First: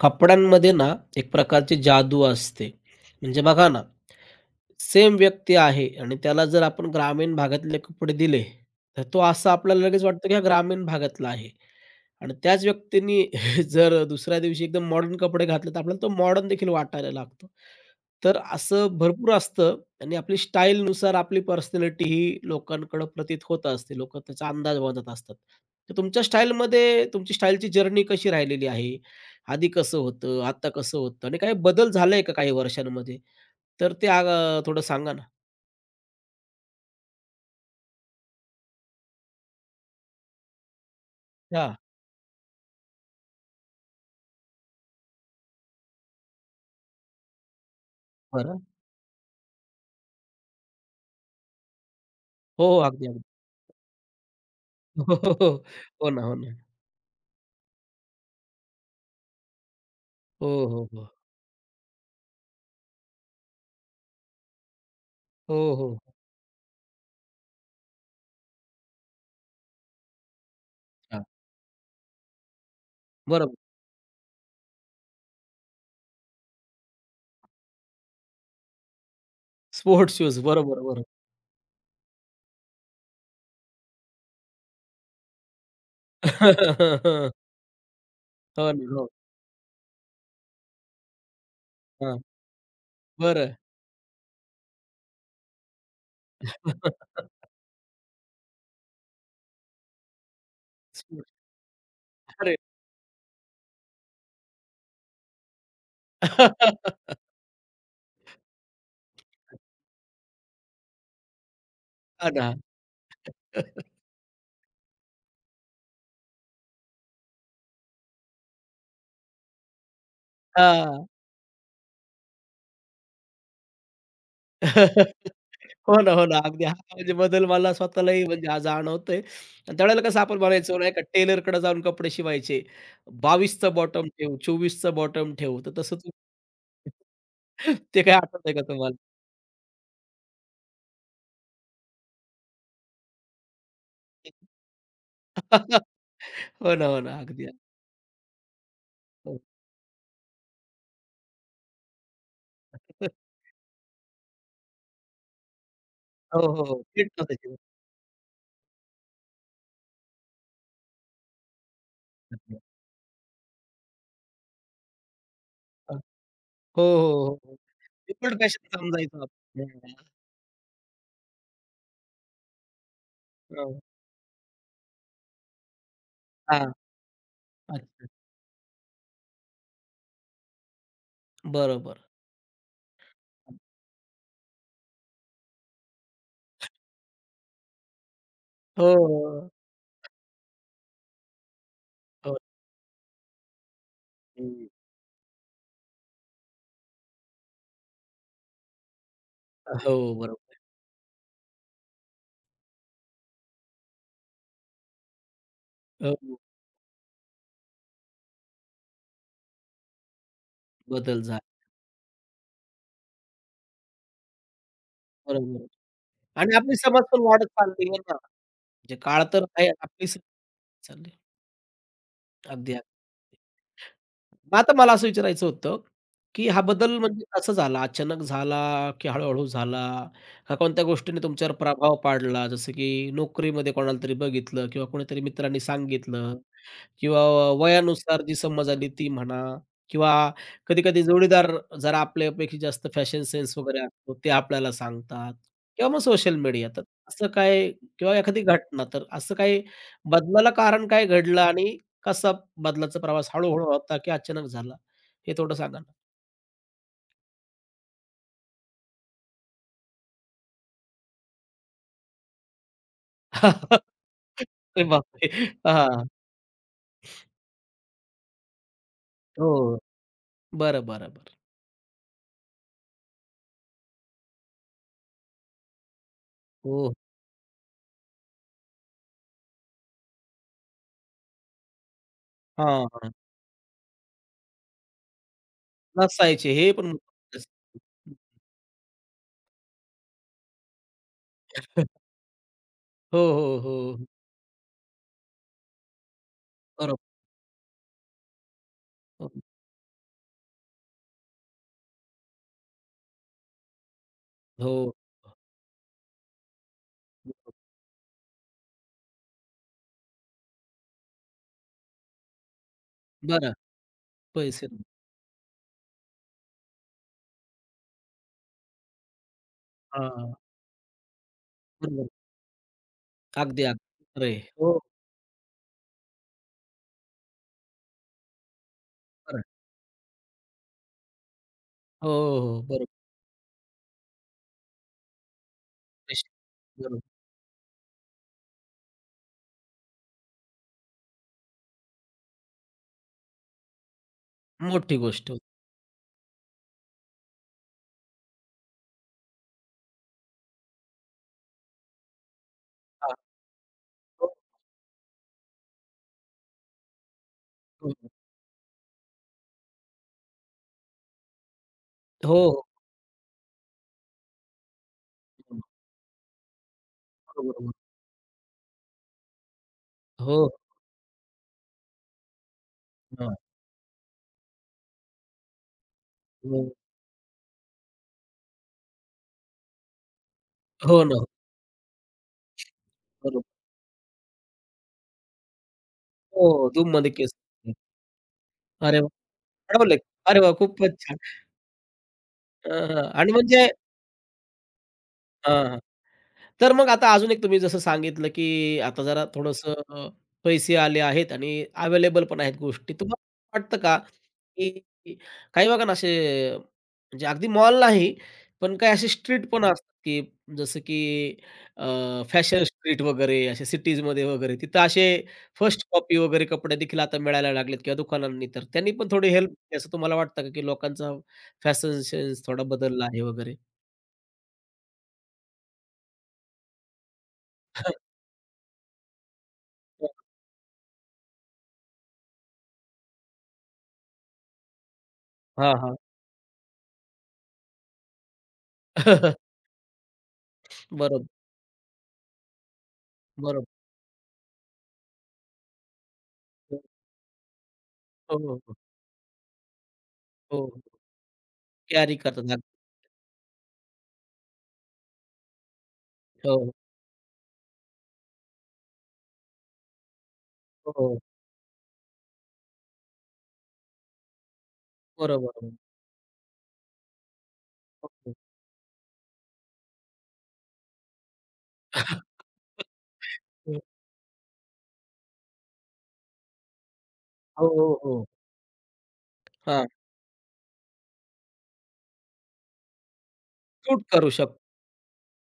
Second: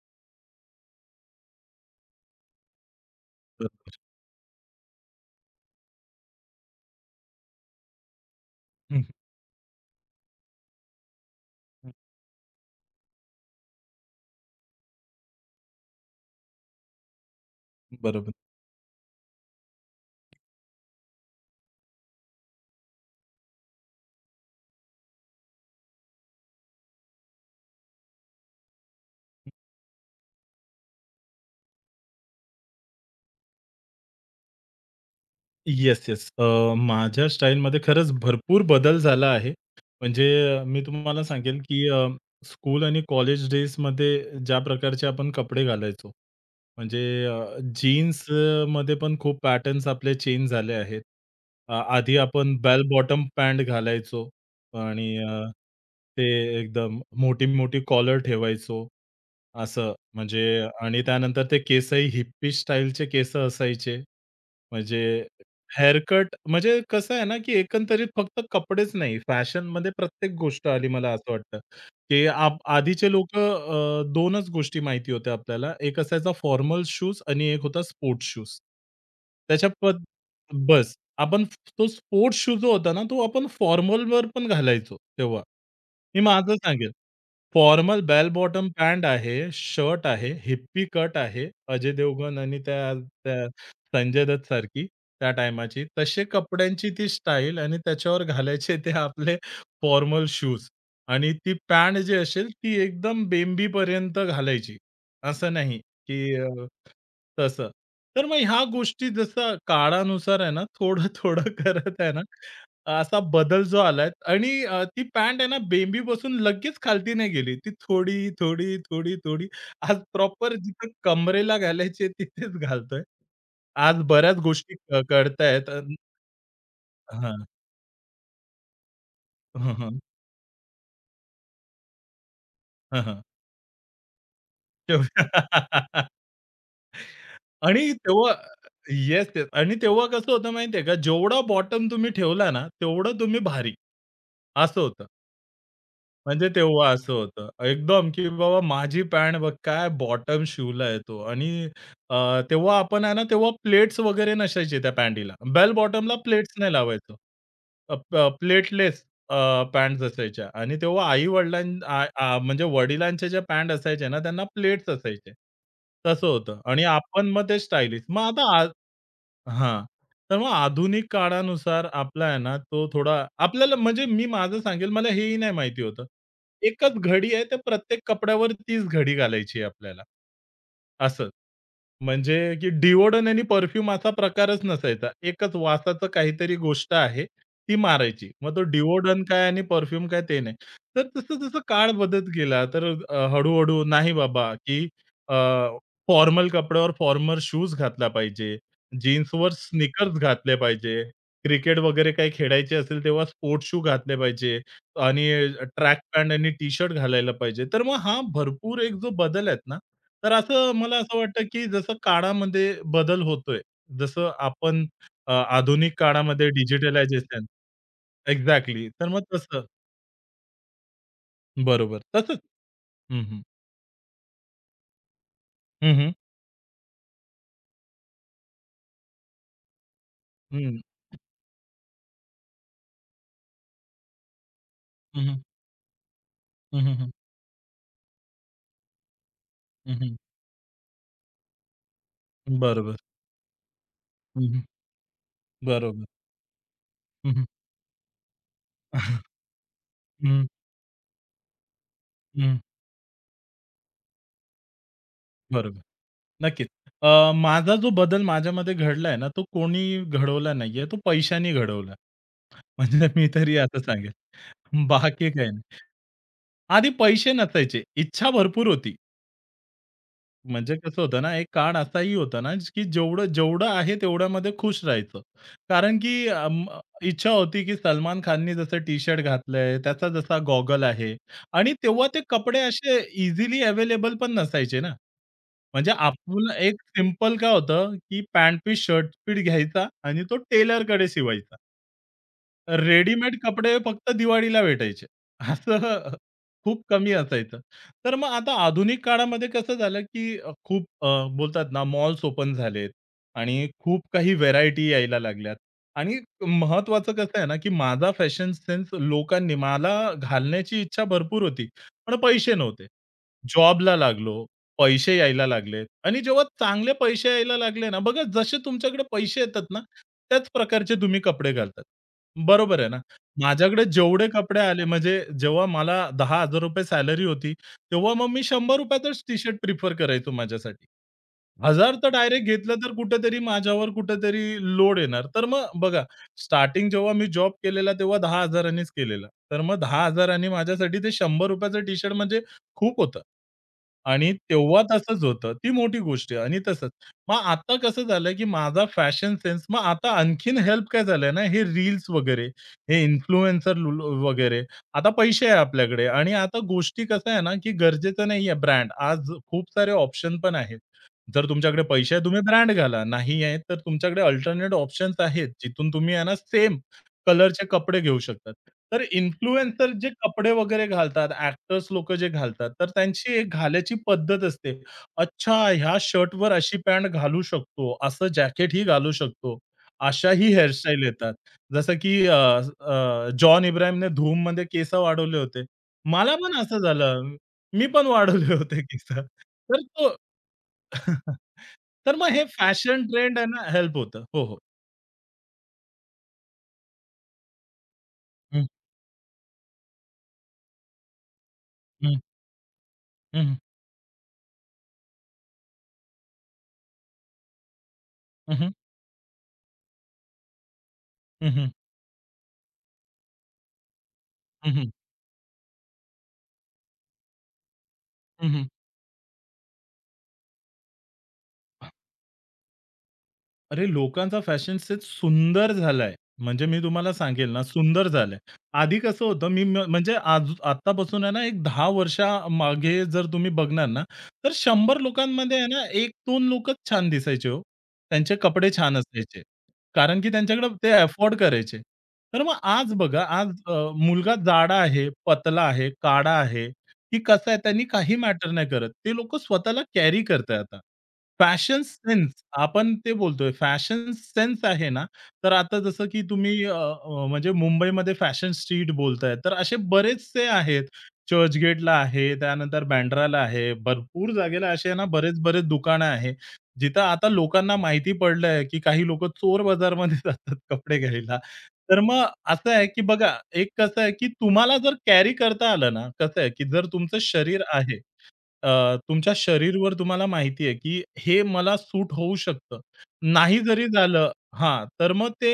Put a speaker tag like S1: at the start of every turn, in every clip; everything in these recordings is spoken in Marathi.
S1: कपड्यांमध्ये ना, एक प्रकारची जादू असते. म्हणजे
S2: तर
S1: बघा ना, सेम व्यक्ती आहे आणि त्याला जर आपण ग्रामीण भागातले कपडे दिले,
S2: हं,
S1: तर तो असं आपल्याला लगेच वाटतं की हा ग्रामीण भागातला आहे. आणि त्याच व्यक्तींनी जर दुसऱ्या दिवशी एकदम मॉडर्न कपडे घातले, तर आपल्याला तो मॉडर्न देखील वाटायला लागतो.
S2: बरोबर.
S1: तर असं भरपूर असतं आणि आपली स्टाईलनुसार आपली पर्सनॅलिटी ही लोकांकडं प्रतीत होत असते. लोकं त्याचा अंदाज बांधत असतात. तर तुमच्या स्टाईलमध्ये तुमची स्टाईलची जर्नी कशी राहिलेली आहे? आधी कसं होतं? आता कसं होतं? आणि काही बदल झालाय का काही वर्षांमध्ये? तर ते आ थोडं सांगा ना?
S2: Yes, yes. माझ्या स्टाईलमध्ये खरंच भरपूर बदल झाला आहे. म्हणजे मी तुम्हाला सांगेल,
S1: अच्छा.
S2: की स्कूल आणि कॉलेज डेजमध्ये ज्या प्रकारचे आपण कपडे घालायचो. म्हणजे अ, जीन्स
S1: बरं.
S2: मध्ये पण खूप पॅटर्न्स आपले चेंज झाले आहेत. आधी आपण
S1: हो, हो.
S2: बेल
S1: अगदी, अगदी.
S2: बॉटम पॅन्ट घालायचो
S1: हो,
S2: आणि
S1: हो,
S2: अ,
S1: हो. हो ना,
S2: ते
S1: हो ना.
S2: एकदम मोठी-मोठी कॉलर ठेवायचो. असं म्हणजे
S1: हो, हो,
S2: आणि
S1: हो.
S2: त्यानंतर ते केसही हिप्पी स्टाईलचे केस असायचे. म्हणजे
S1: हो, हो,
S2: हेअर
S1: हो.
S2: कट म्हणजे कसं आहे ना, की एकंदरीत फक्त कपडेच नाही, फॅशनमध्ये प्रत्येक गोष्ट आली मला असं वाटतं, की आधीचे
S1: बरोबर.
S2: लोकं 2च गोष्टी माहिती होत्या आपल्याला. एक असायचा फॉर्मल शूज आणि एक होता स्पोर्ट्स शूज. त्याच्या पद
S1: स्पोर्ट्स शूज. बरोबर,
S2: बस.
S1: बरोबर.
S2: आपण तो स्पोर्ट्स शूज जो होता ना, तो आपण फॉर्मलवर पण घालायचो तेव्हा. मी माझं सांगेल. फॉर्मल बेल बॉटम
S1: हो ना,
S2: पॅन्ट
S1: हो.
S2: आहे, शर्ट आहे, हिप्पी कट आहे. अजय
S1: हां.
S2: देवगण आणि त्या त्या
S1: बरं.
S2: संजय दत्त सारखी त्या टाईमाची. तसे कपड्यांची ती स्टाईल आणि त्याच्यावर घालायचे ते आपले फॉर्मल शूज आणि
S1: स्पोर्ट्स.
S2: ती पॅन्ट जी असेल
S1: अरे!
S2: ती एकदम बेंबीपर्यंत घालायची. असं नाही, की तसं. तर मग ह्या गोष्टी जसं काळानुसार आहे ना, थोडं-थोडं करत आहे ना
S1: हां ना.
S2: असा बदल जो आलाय आणि ती पॅन्ट आहे ना बेंबीपासून लगेच खालती नाही गेली. ती थोडी, थोडी, थोडी, थोडी, आज प्रॉपर जिथं
S1: हां.
S2: कमरेला घालायची आहे तिथेच घालतोय. आज बऱ्याच गोष्टी कळतायत अन्
S1: हो ना, हो ना. अगदी हा म्हणजे
S2: हां.
S1: बदल मला स्वतःलाही म्हणजे हा जाणवतोय.
S2: हं,
S1: आणि
S2: हं.
S1: त्यावेळेला कसं आपण म्हणायचो नाही का टेलरकडे जाऊन कपडे शिवायचे.
S2: हं, हं.
S1: 22 बॉटम ठेव, 24 बॉटम ठेव. तर तसं
S2: तेव्हा
S1: तू
S2: आणि
S1: ते काही
S2: तेव्हा
S1: आठवतंय का तुम्हाला?
S2: येस, येस आणि तेव्हा कसं होतं माहिती का, जेवढा बॉटम तुम्ही ठेवला ना, तेवढं तुम्ही भारी असं होतं. म्हणजे
S1: हो ना,
S2: तेव्हा
S1: हो
S2: असं
S1: ना. अगदी.
S2: होतं. एकदम, की बाबा माझी पॅन्ट
S1: हो.
S2: बघ काय बॉटम शिवला आहे आणि अ, तेव्हा आपण आहे ना, तेव्हा प्लेट्स वगैरे नसायचे त्या पॅन्टीला. बेल बॉटमला
S1: हो,
S2: प्लेट्स
S1: हो,
S2: नाही
S1: हो. फिट
S2: लावायचो.
S1: नसायची.
S2: प्लेटलेस अ, असायच्या आणि तेव्हा म्हणजे वडिलांच्या ज्या पॅन्ट असायच्या ना, त्यांना प्लेट्स असायचे.
S1: बरोबर.
S2: तसं होतं
S1: हो,
S2: आणि
S1: हो,
S2: आपण
S1: हो,
S2: मग
S1: हो.
S2: ते स्टायलिश. मग
S1: डिफरंट
S2: आता आ
S1: फॅशन समजायचो
S2: हां.
S1: आपण.
S2: तर मग आधुनिक काळानुसार आपला आहे ना, तो थोडा आपल्याला
S1: हो.
S2: म्हणजे मी माझं सांगेल मला हेही नाही माहिती होतं.
S1: हां.
S2: एकच घडी आहे, त्या प्रत्येक
S1: अच्छा.
S2: कपड्यावर तीच घडी घालायची आहे आपल्याला असं.
S1: बरोबर.
S2: म्हणजे की डिओडोन आणि परफ्यूम असा प्रकारच नसायचा. एकच वासाचं काहीतरी गोष्ट आहे, ती मारायची. मग तो
S1: हो, हो,
S2: डिओडोन काय
S1: हो.
S2: आणि परफ्यूम काय ते नाही. तर जसं-जसं काळ बदलत
S1: हो,
S2: गेला तर हळू नाही बाबा की अ, फॉर्मल कपड्यावर फॉर्मल शूज घातला पाहिजे. जीन्सवर
S1: हो,
S2: स्नीकर्स घातले
S1: बरोबर.
S2: पाहिजे. क्रिकेट वगैरे काही खेळायचे असेल तेव्हा स्पोर्ट्स शू घातले पाहिजे आणि ट्रॅक पॅन्ट
S1: हो.
S2: आणि टी-शर्ट घालायला पाहिजे. तर मग हा भरपूर एक जो बदल आहेत ना, तर असं मला असं
S1: बदल झाला.
S2: वाटतं, की जसं काळामध्ये बदल होतोय, जसं आपण
S1: बरोबर आहे.
S2: आधुनिक काळामध्ये
S1: आणि आपली समज पण
S2: डिजिटलायझेशन
S1: वाढत चालली आहे ना.
S2: एक्झॅक्टली.
S1: म्हणजे
S2: तर मग
S1: काळ तर
S2: तसं
S1: आहे, आपली समज चालली.
S2: बरोबर. तसंच.
S1: अगदी, अगदी.
S2: हं, हं.
S1: मग आता मला असं विचारायचं होतं,
S2: हं, हं.
S1: की हा बदल हं. म्हणजे कसा झाला? अचानक झाला, की हळू-हळू झाला? का
S2: हं.
S1: कोणत्या गोष्टीने तुमच्यावर प्रभाव पाडला? जसं की नोकरीमध्ये कोणाला तरी बघितलं किंवा कोणीतरी
S2: हं, हं.
S1: मित्रांनी सांगितलं
S2: हं, हं, हं.
S1: किंवा व वयानुसार जी समज आली ती म्हणा किंवा कधी-कधी जोडीदार जरा आपल्यापेक्षा जास्त
S2: बरोबर.
S1: फॅशन सेन्स वगैरे असतो, ते
S2: हं, हं.
S1: आपल्याला सांगतात किंवा मग
S2: बरोबर.
S1: Social media. तर असं
S2: हं, हं.
S1: काय किंवा एखादी घटना, तर असं काही
S2: हं,
S1: बदलाला कारण काय घडलं आणि कसा
S2: हं.
S1: बदलाचा प्रवास हळू-हळू होता की अचानक झाला? हे थोडं सांगा
S2: बरोबर.
S1: ना?
S2: नक्कीच. माझा जो बदल माझ्यामध्ये घडलाय ना, तो कोणी घडवला नाहीये. तो पैशाने घडवला. म्हणजे मी तरी असं सांगेल.
S1: अरे बापरे!
S2: बाकी काही नाही.
S1: हां.
S2: आधी पैसे नसायचे. इच्छा भरपूर होती.
S1: हो.
S2: म्हणजे
S1: बरं,
S2: कसं
S1: बरं,
S2: होतं
S1: बरं.
S2: ना, एक काळ असाही होता ना, की जेवढं जेवढं आहे तेवढ्यामध्ये खुश राहायचं. कारण की
S1: हो.
S2: इच्छा होती की सलमान खाननी जसं टी-शर्ट घातलंय, त्याचा जसा गॉगल आहे आणि तेव्हा ते कपडे
S1: हां,
S2: असे
S1: हां.
S2: इझिली अवेलेबल पण नसायचे ना. म्हणजे आपण
S1: नसायचे हे
S2: एक
S1: पण
S2: सिंपल
S1: महत्वाचं असतं.
S2: काय होतं, की पॅन्ट पीस, शर्ट पीस घ्यायचा आणि तो टेलरकडे शिवायचा.
S1: हो,
S2: रेडीमेड
S1: हो,
S2: कपडे
S1: हो.
S2: फक्त दिवाळीला भेटायचे. असं खूप कमी
S1: बरोबर.
S2: असायचं. तर मग आता आधुनिक
S1: हो.
S2: काळामध्ये कसं झालं, की खूप बोलतात ना मॉल्स ओपन झालेत आणि खूप काही
S1: हो.
S2: व्हेरायटी यायला लागल्यात. आणि महत्त्वाचं कसं आहे ना, की माझा फॅशन सेन्स लोकांनी मला घालण्याची इच्छा भरपूर होती, पण पैसे नव्हते.
S1: बरं.
S2: जॉबला लागलो,
S1: पैसे.
S2: पैसे यायला लागलेत आणि जेव्हा चांगले पैसे यायला लागले ना, बघा जसे तुमच्याकडे पैसे येतात ना,
S1: हां.
S2: त्याच प्रकारचे तुम्ही कपडे घालतात.
S1: बरोबर.
S2: बरोबर आहे ना.
S1: अगदी,
S2: माझ्याकडे
S1: अगदी.
S2: जेवढे
S1: खरं
S2: कपडे
S1: हो,
S2: आले म्हणजे जेव्हा मला ₹10,000 सॅलरी होती, तेव्हा मग मी ₹100
S1: खरं
S2: टी-शर्ट प्रिफर करायचो माझ्यासाठी. 1,000 तर
S1: हो,
S2: डायरेक्ट
S1: हो.
S2: घेतलं
S1: बरोबर.
S2: तर कुठेतरी माझ्यावर लोड येणार. तर मग बघा,
S1: पैसे.
S2: स्टार्टिंग
S1: बरोबर.
S2: जेव्हा मी जॉब केलेला तेव्हा 10,000 नीच केलेला. तर मग 10,000 नी माझ्यासाठी ते ₹100चं टी-शर्ट म्हणजे खूप होतं. आणि तेव्हा
S1: मोठी
S2: तसंच
S1: गोष्ट होती.
S2: होतं. ती मोठी गोष्ट आहे आणि तसंच मग आता कसं झालं, की माझा फॅशन सेन्स मग आता आणखीन हेल्प काय झालंय ना, हे रील्स वगैरे, हे
S1: हां.
S2: इन्फ्लुएन्सर लू
S1: हो,
S2: वगैरे. आता पैसे आहे आपल्याकडे आणि आता गोष्टी कसं आहे ना, की
S1: हो.
S2: गरजेचं नाही आहे ब्रँड. आज खूप सारे ऑप्शन पण आहेत. जर तुमच्याकडे पैसे आहे
S1: हो,
S2: तुम्ही
S1: हो.
S2: ब्रँड घाला. नाही आहे तर तुमच्याकडे अल्टरनेट ऑप्शन्स आहेत, जिथून तुम्ही आहे ना सेम
S1: बरोबर,
S2: कलरचे
S1: बरोबर.
S2: कपडे घेऊ शकतात. तर इन्फ्लुएन्सर जे
S1: हो.
S2: कपडे वगैरे घालतात, ॲक्टर्स लोकं जे घालतात, तर त्यांची
S1: हां.
S2: एक घालायची पद्धत असते. अच्छा, ह्या शर्टवर
S1: हो.
S2: अशी पॅन्ट घालू शकतो, असं जॅकेटही घालू शकतो. अशाही हेअरस्टाईल
S1: हो ना.
S2: येतात. जसं की अ, अ,
S1: बरोबर.
S2: जॉन इब्राहिमने धूममध्ये केस वाढवले होते. मला पण
S1: हो,
S2: असं
S1: धूममध्ये
S2: झालं.
S1: केस.
S2: मी पण वाढवले होते
S1: अरे
S2: केस.
S1: वाह!
S2: तर
S1: अडवलंय.
S2: तो
S1: अरे वाह! खूपच छान.
S2: तर मग हे
S1: हां, हां.
S2: फॅशन
S1: आणि
S2: ट्रेंड आहे ना
S1: म्हणजे
S2: हेल्प होतं. हो, हो.
S1: हां, हां. तर मग आता अजून एक तुम्ही जसं सांगितलं,
S2: हं,
S1: की आता जरा थोडंसं पैसे आले आहेत आणि
S2: हं,
S1: अवेलेबल पण आहेत गोष्टी.
S2: हं,
S1: तुम्हाला वाटतं का, की काही बघा ना असे म्हणजे अगदी मॉल नाही,
S2: हं, हं,
S1: पण काही असे स्ट्रीट पण असतात, की जसं की
S2: हं, हं,
S1: फॅशन स्ट्रीट वगैरे अशा सिटीजमध्ये वगैरे
S2: हं,
S1: तिथं
S2: हं,
S1: असे फर्स्ट कॉपी वगैरे कपडे देखील आता मिळायला लागलेत किंवा दुकानांनी तर त्यांनी पण थोडी हेल्प केली असं तुम्हाला वाटतं का, की लोकांचा फॅशन सेन्स थोडा बदलला आहे वगैरे?
S2: अरे, लोकांचा फॅशन सेन्स सुंदर झालाय. म्हणजे मी तुम्हाला सांगेल ना, सुंदर झालंय. आधी कसं होतं, मी म म्हणजे आज आत्तापासून आहे ना, एक 10 वर्षा मागे जर तुम्ही बघणार ना, तर 100 लोकांमध्ये आहे
S1: हां,
S2: ना,
S1: हां.
S2: 1-2 लोकच छान दिसायचे हो. त्यांचे कपडे छान असायचे. कारण की त्यांच्याकडे ते
S1: बरोबर.
S2: अफोर्ड करायचे. तर मग आज बघा, आज
S1: बरोबर.
S2: मुलगा जाडा आहे, पतला आहे, काळा आहे, की कसा आहे, त्यांनी काही
S1: हो,
S2: मॅटर
S1: हो,
S2: नाही
S1: हो.
S2: करत. ते लोकं स्वतःला कॅरी करताय
S1: हो, हो.
S2: आता.
S1: हो.
S2: फॅशन
S1: कॅरी
S2: सेन्स
S1: करतात अगदी.
S2: आपण ते बोलतोय. फॅशन सेन्स आहे ना, तर आता जसं की
S1: हो,
S2: तुम्ही अ,
S1: हो,
S2: अ, म्हणजे मुंबईमध्ये फॅशन स्ट्रीट बोलताय, तर असे बरेचसे आहेत.
S1: हो. हो.
S2: चर्चगेटला आहे, त्यानंतर बँड्राला आहे. भरपूर जागेला असे आहे ना बरेच-बरेच
S1: बरोबर.
S2: दुकानं आहे. जिथं आता लोकांना
S1: हो,
S2: माहिती
S1: हो.
S2: पडलंय, की काही लोकं चोर बाजारमध्ये जातात कपडे घ्यायला. तर मग असं आहे, की बघा एक
S1: हं.
S2: कसं आहे, की तुम्हाला जर कॅरी करता आलं ना, कसं आहे, की जर तुमचं शरीर
S1: हो, हो,
S2: आहे
S1: हो.
S2: तुमच्या
S1: हां,
S2: शरीरवर तुम्हाला माहिती आहे, की हे मला सूट होऊ शकतं. नाही जरी
S1: सूट
S2: झालं
S1: करू शकतो.
S2: हां, तर मग ते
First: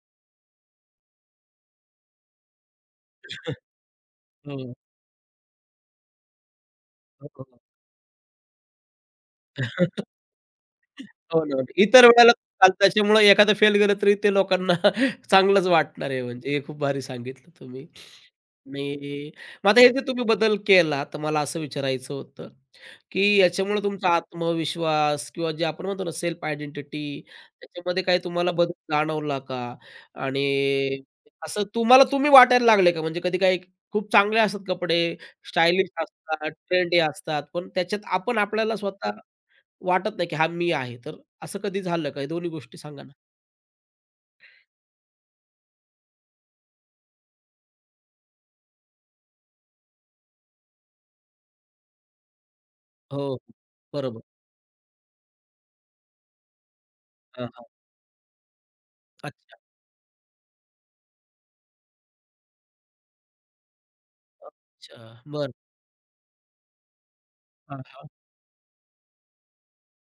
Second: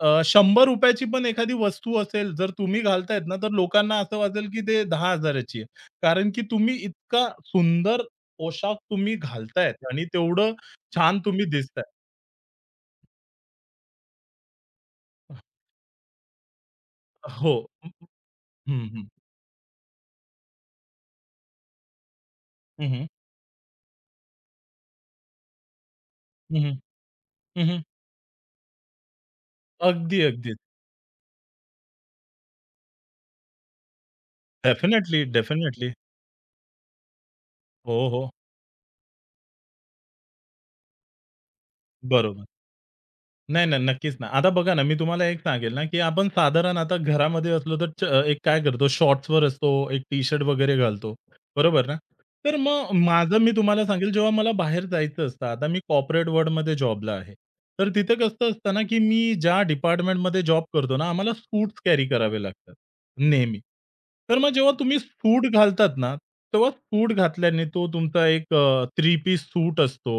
S2: ₹100 ची पण एखादी वस्तू असेल, जर तुम्ही घालतायत ना, तर लोकांना असं वाटेल, की ते 10,000 ची आहे. कारण की तुम्ही इतका
S1: हो, हो.
S2: सुंदर पोशाख तुम्ही घालतायत आणि तेवढं छान तुम्ही
S1: हो ना.
S2: दिसताय.
S1: इतर वेळेला चालतं त्याच्यामुळे एखादं फेल गेलं तरी ते लोकांना चांगलंच वाटणार आहे म्हणजे हे खूप भारी सांगितलं
S2: हो.
S1: तुम्ही.
S2: हं, हं.
S1: आणि मग आता हे जे तुम्ही बदल केला, तर मला असं विचारायचं होतं,
S2: हं, हं.
S1: की याच्यामुळे तुमचा आत्मविश्वास किंवा जे आपण म्हणतो ना सेल्फ
S2: हं, हं.
S1: आयडेंटिटी त्याच्यामध्ये काही तुम्हाला बदल जाणवला का?
S2: अगदी, अगदी.
S1: आणि असं तुम्हाला तुम्ही वाटायला लागले का? म्हणजे कधी काही खूप चांगले असतात कपडे,
S2: डेफिनिटली,
S1: स्टायलिश
S2: डेफिनिटली.
S1: असतात, ट्रेंडी असतात, पण
S2: हो,
S1: त्याच्यात
S2: हो.
S1: आपण आपल्याला स्वतः वाटत नाही, की हा मी आहे. तर असं कधी झालं का? हे
S2: बरोबर.
S1: दोन्ही गोष्टी सांगा ना?
S2: नाही, नाही. नक्कीच ना. आता बघा ना, मी तुम्हाला एक सांगेल ना, की आपण साधारण आता घरामध्ये असलो तर च एक काय करतो शॉर्ट्सवर असतो, एक टी-शर्ट वगैरे घालतो. बरोबर ना? तर मग
S1: हो,
S2: माझं
S1: हो.
S2: मी तुम्हाला सांगेल
S1: बरोबर.
S2: जेव्हा मला बाहेर जायचं असतं, आता मी कॉर्पोरेट वर्ल्डमध्ये जॉबला आहे.
S1: हां, हां.
S2: तर तिथे कसं असतं ना, की मी
S1: अच्छा.
S2: ज्या डिपार्टमेंटमध्ये जॉब करतो ना, आम्हाला सूट्स कॅरी करावे लागतात. नेहमी. तर मग जेव्हा तुम्ही
S1: अच्छा.
S2: सूट
S1: बरं.
S2: घालतात ना, तेव्हा सूट घातल्याने
S1: हां,
S2: तो
S1: हां.
S2: तुमचा एक थ्री पीस सूट असतो.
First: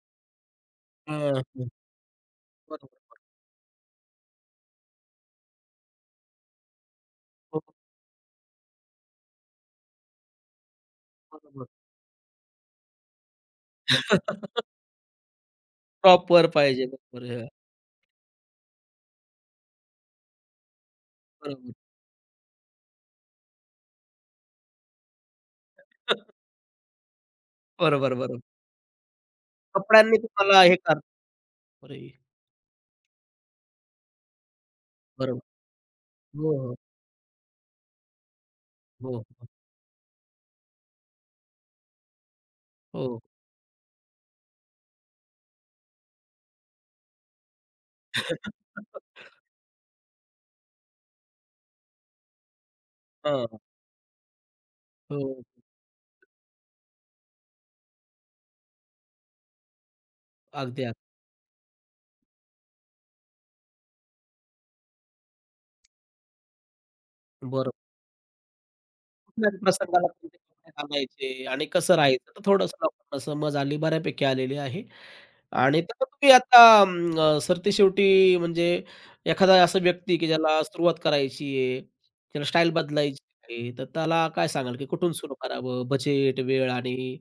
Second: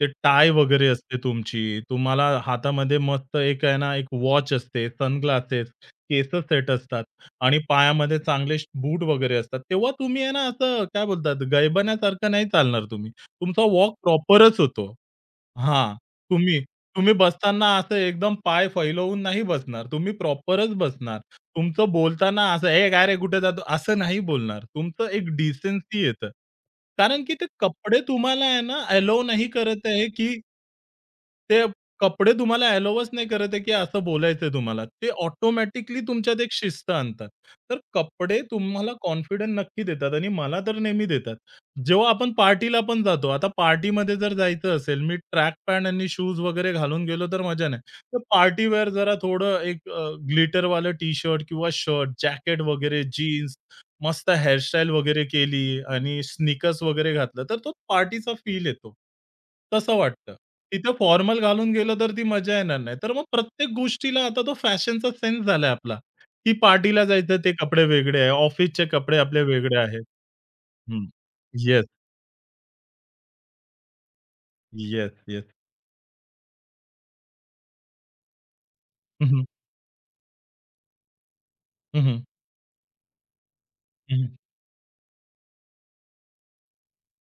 S2: ते टाय वगैरे असते
S1: हां.
S2: तुमची. तुम्हाला हातामध्ये
S1: बरोबर.
S2: मस्त एक आहे ना, एक वॉच असते, सनग्लासेस, केसं सेट असतात आणि
S1: हो,
S2: पायामध्ये चांगले बूट वगैरे असतात. तेव्हा तुम्ही आहे ना, असं काय बोलतात
S1: बरोबर.
S2: गैबण्यासारखं नाही चालणार तुम्ही. तुमचा वॉक प्रॉपरच होतो. हां,
S1: प्रॉपर
S2: तुम्ही
S1: पाहिजे.
S2: तुम्ही
S1: बरोबर आहे.
S2: बसताना असं एकदम पाय फैलवून नाही बसणार. तुम्ही प्रॉपरच बसणार.
S1: बरोबर.
S2: तुमचं बोलताना असं, "ए काय रे कुठे जातो?" असं नाही बोलणार. तुमचं एक डिसेन्सी येतं. कारण की ते कपडे
S1: बरोबर, बरोबर.
S2: तुम्हाला आहे ना अलाऊ नाही करत आहे,
S1: कपड्यांनी
S2: की
S1: तुम्हाला हे करता
S2: ते
S1: बरोबर.
S2: कपडे तुम्हाला अलाऊच नाही करत आहे, की असं बोलायचंय तुम्हाला. ते ऑटोमॅटिकली तुमच्यात एक
S1: हो, हो.
S2: शिस्त आणतात. तर कपडे तुम्हाला
S1: हो, हो.
S2: कॉन्फिडन्स नक्की देतात आणि मला तर नेहमी देतात. जेव्हा आपण पार्टीला पण
S1: हो.
S2: जातो. आता पार्टीमध्ये जर जायचं असेल, मी ट्रॅक पॅन्ट आणि शूज वगैरे घालून गेलो तर मजा नाही. तर पार्टी वेअर जरा थोडं एक ग्लिटरवालं टी-शर्ट किंवा शर्ट, जॅकेट वगैरे, जीन्स,
S1: हां.
S2: मस्त हेअरस्टाईल वगैरे
S1: हो.
S2: केली आणि स्निकर्स वगैरे घातलं, तर तो पार्टीचा फील येतो. तसं वाटतं.
S1: अगदी,
S2: तिथं
S1: अगदी.
S2: फॉर्मल घालून गेलं तर ती मजा येणार नाही. तर मग प्रत्येक गोष्टीला आता तो फॅशनचा सेन्स झालाय आपला, की पार्टीला जायचं ते
S1: बरोबर.
S2: कपडे वेगळे आहे, ऑफिसचे कपडे आपले
S1: कुठल्याच
S2: वेगळे आहेत.
S1: प्रसंगाला कोणते कपडे घालायचे आणि
S2: येस.
S1: कसं राहायचं तर थोडंसं लोकांना समज आली बऱ्यापैकी आलेली आहे.
S2: Yes, yes.
S1: आणि तसं तुम्ही आता सरतेशेवटी म्हणजे
S2: हं, हं.
S1: एखादा असा व्यक्ती की ज्याला सुरुवात करायची आहे,
S2: हं, हं.
S1: त्याला स्टाईल बदलायची आहे, तर त्याला काय सांगाल की कुठून सुरू करावं? बजेट, वेळ आणि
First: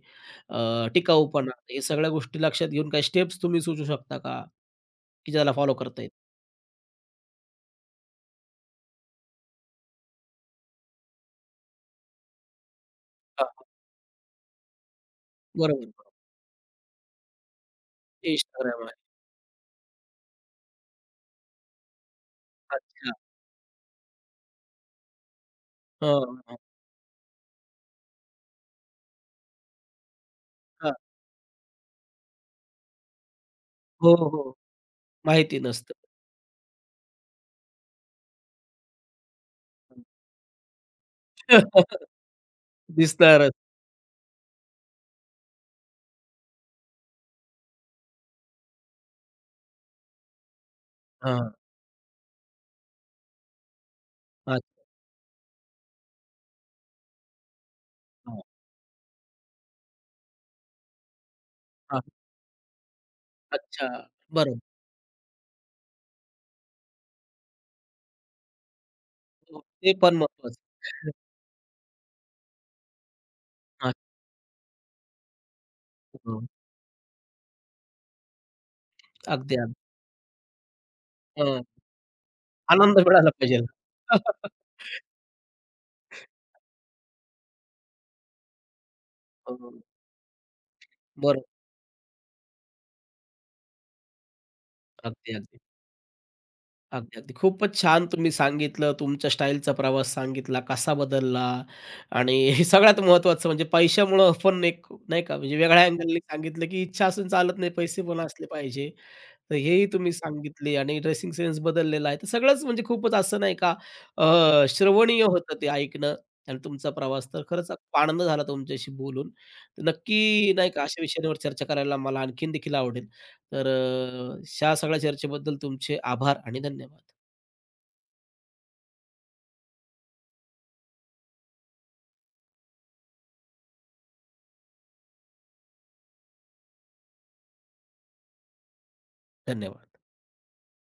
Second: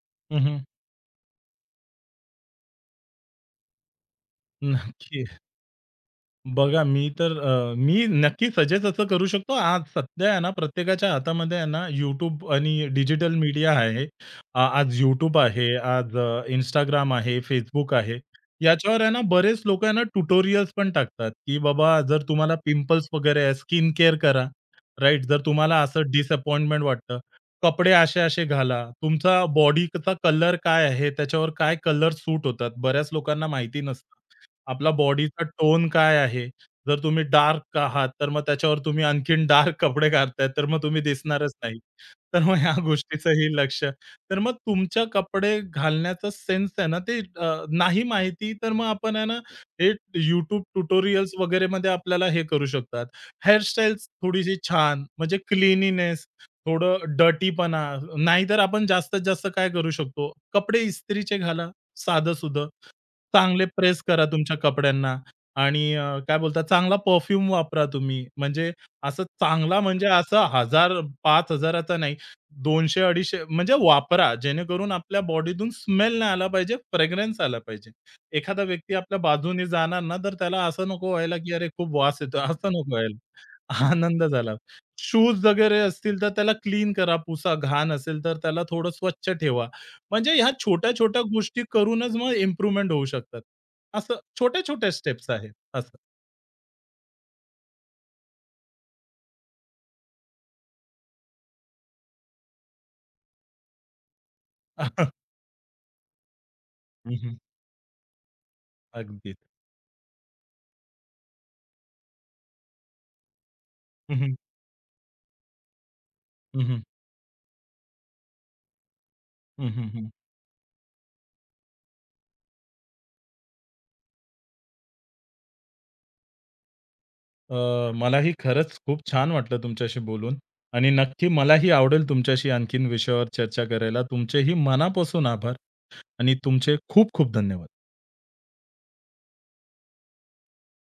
S1: टिकाऊपणा हे सगळ्या गोष्टी लक्षात घेऊन काही स्टेप्स तुम्ही सुचवू शकता का?
S2: नक्की.
S1: की ज्याला फॉलो करता येईल?
S2: बघा, मी नक्की सजेस्ट असं करू शकतो. आज सध्या आहे ना, प्रत्येकाच्या हातामध्ये आहे ना, YouTube आणि डिजिटल
S1: हां, हां.
S2: मीडिया आहे. आज YouTube आहे,
S1: बरोबर, बरोबर.
S2: आज Instagram आहे, Facebook आहे.
S1: Instagram आहे.
S2: याच्यावर आहे ना, बरेच लोकं आहे ना, ट्युटोरियल्स पण टाकतात, की बाबा जर तुम्हाला पिंपल्स
S1: अच्छा.
S2: वगैरे आहे, स्किन केअर करा, राइट? जर तुम्हाला असं
S1: हां, हां,
S2: डिसअपॉइंटमेंट वाटतं, कपडे असे-असे घाला. तुमचा बॉडीचा कलर काय
S1: हां.
S2: आहे, त्याच्यावर काय कलर सूट होतात. बऱ्याच लोकांना माहिती
S1: हो,
S2: नसतं.
S1: हो.
S2: आपला बॉडीचा
S1: माहिती
S2: टोन
S1: नसतं.
S2: काय आहे? जर तुम्ही डार्क आहात, तर मग त्याच्यावर तुम्ही आणखीन डार्क कपडे घालताय, तर मग तुम्ही दिसणारच नाही. तर मग ह्या गोष्टीचंही
S1: दिसणारच.
S2: लक्ष तर मग तुमच्या कपडे घालण्याचा सेन्स आहे ना, ते नाही माहिती तर मग आपण आहे ना, हे YouTube ट्युटोरियल्स
S1: हां.
S2: वगैरेमध्ये आपल्याला हे करू शकतात. हेअरस्टाईल्स थोडीशी
S1: अच्छा.
S2: छान, म्हणजे क्लीनीनेस, थोडं डर्टीपणा,
S1: हां,
S2: नाहीतर आपण जास्तीत जास्त काय करू शकतो? कपडे इस्त्रीचे घाला,
S1: हां.
S2: साधं-सुधं. चांगले
S1: अच्छा.
S2: प्रेस करा तुमच्या
S1: बरोबर.
S2: कपड्यांना आणि काय बोलतात चांगला परफ्यूम वापरा तुम्ही. म्हणजे असं
S1: हो,
S2: चांगला
S1: ते
S2: म्हणजे
S1: पण
S2: असं
S1: महत्वाचं.
S2: 1,000 5,000 चा नाही. 200-250 म्हणजे
S1: हां,
S2: वापरा. जेणेकरून आपल्या बॉडीतून स्मेल नाही
S1: हो,
S2: आला पाहिजे, फ्रेग्रन्स आला पाहिजे. एखादा व्यक्ती आपल्या
S1: अगदी,
S2: बाजूने
S1: अगदी.
S2: जाणार ना, तर त्याला असं नको व्हायला, की
S1: हं,
S2: "अरे खूप वास येतोय." असं नको
S1: आनंद
S2: व्हायला.
S1: मिळाला पाहिजे.
S2: आनंद झाला. शूज वगैरे असतील तर त्याला क्लीन करा, पुसा. घाण असेल तर त्याला थोडं स्वच्छ ठेवा.
S1: हो,
S2: म्हणजे ह्या छोट्या-छोट्या
S1: बरोबर.
S2: गोष्टी करूनच मग इम्प्रूव्हमेंट होऊ शकतात. असं छोट्या-छोट्या स्टेप्स
S1: अगदी,
S2: आहेत
S1: अगदी.
S2: असं.
S1: अगदी, अगदी. खूपच छान तुम्ही सांगितलं. तुमच्या स्टाईलचा प्रवास सांगितला, कसा बदलला आणि हे सगळ्यात महत्वाचं म्हणजे पैशामुळं पण एक नाही का, म्हणजे वेगळ्या अँगलने सांगितलं, की इच्छा
S2: हं,
S1: असून
S2: हं.
S1: चालत नाही, पैसे पण असले पाहिजे.
S2: अगदीच.
S1: तर हेही तुम्ही सांगितले आणि ड्रेसिंग सेन्स बदललेला आहे. तर सगळंच म्हणजे खूपच असं नाही का
S2: हं, हं.
S1: श्रवणीय होतं ते ऐकणं आणि
S2: हं, हं.
S1: तुमचा प्रवास. तर खरंच खूप आनंद झाला तुमच्याशी बोलून.
S2: हं,
S1: तर
S2: हं,
S1: नक्की नाही का अशा विषयांवर चर्चा करायला मला आणखीन देखील आवडेल. तर ह्या सगळ्या चर्चेबद्दल तुमचे आभार आणि धन्यवाद.
S2: अ, मलाही खरंच खूप छान वाटलं तुमच्याशी बोलून आणि नक्की मलाही आवडेल तुमच्याशी आणखीन विषयावर चर्चा करायला. तुमचेही मनापासून आभार आणि तुमचे खूप खूप धन्यवाद.
S1: धन्यवाद.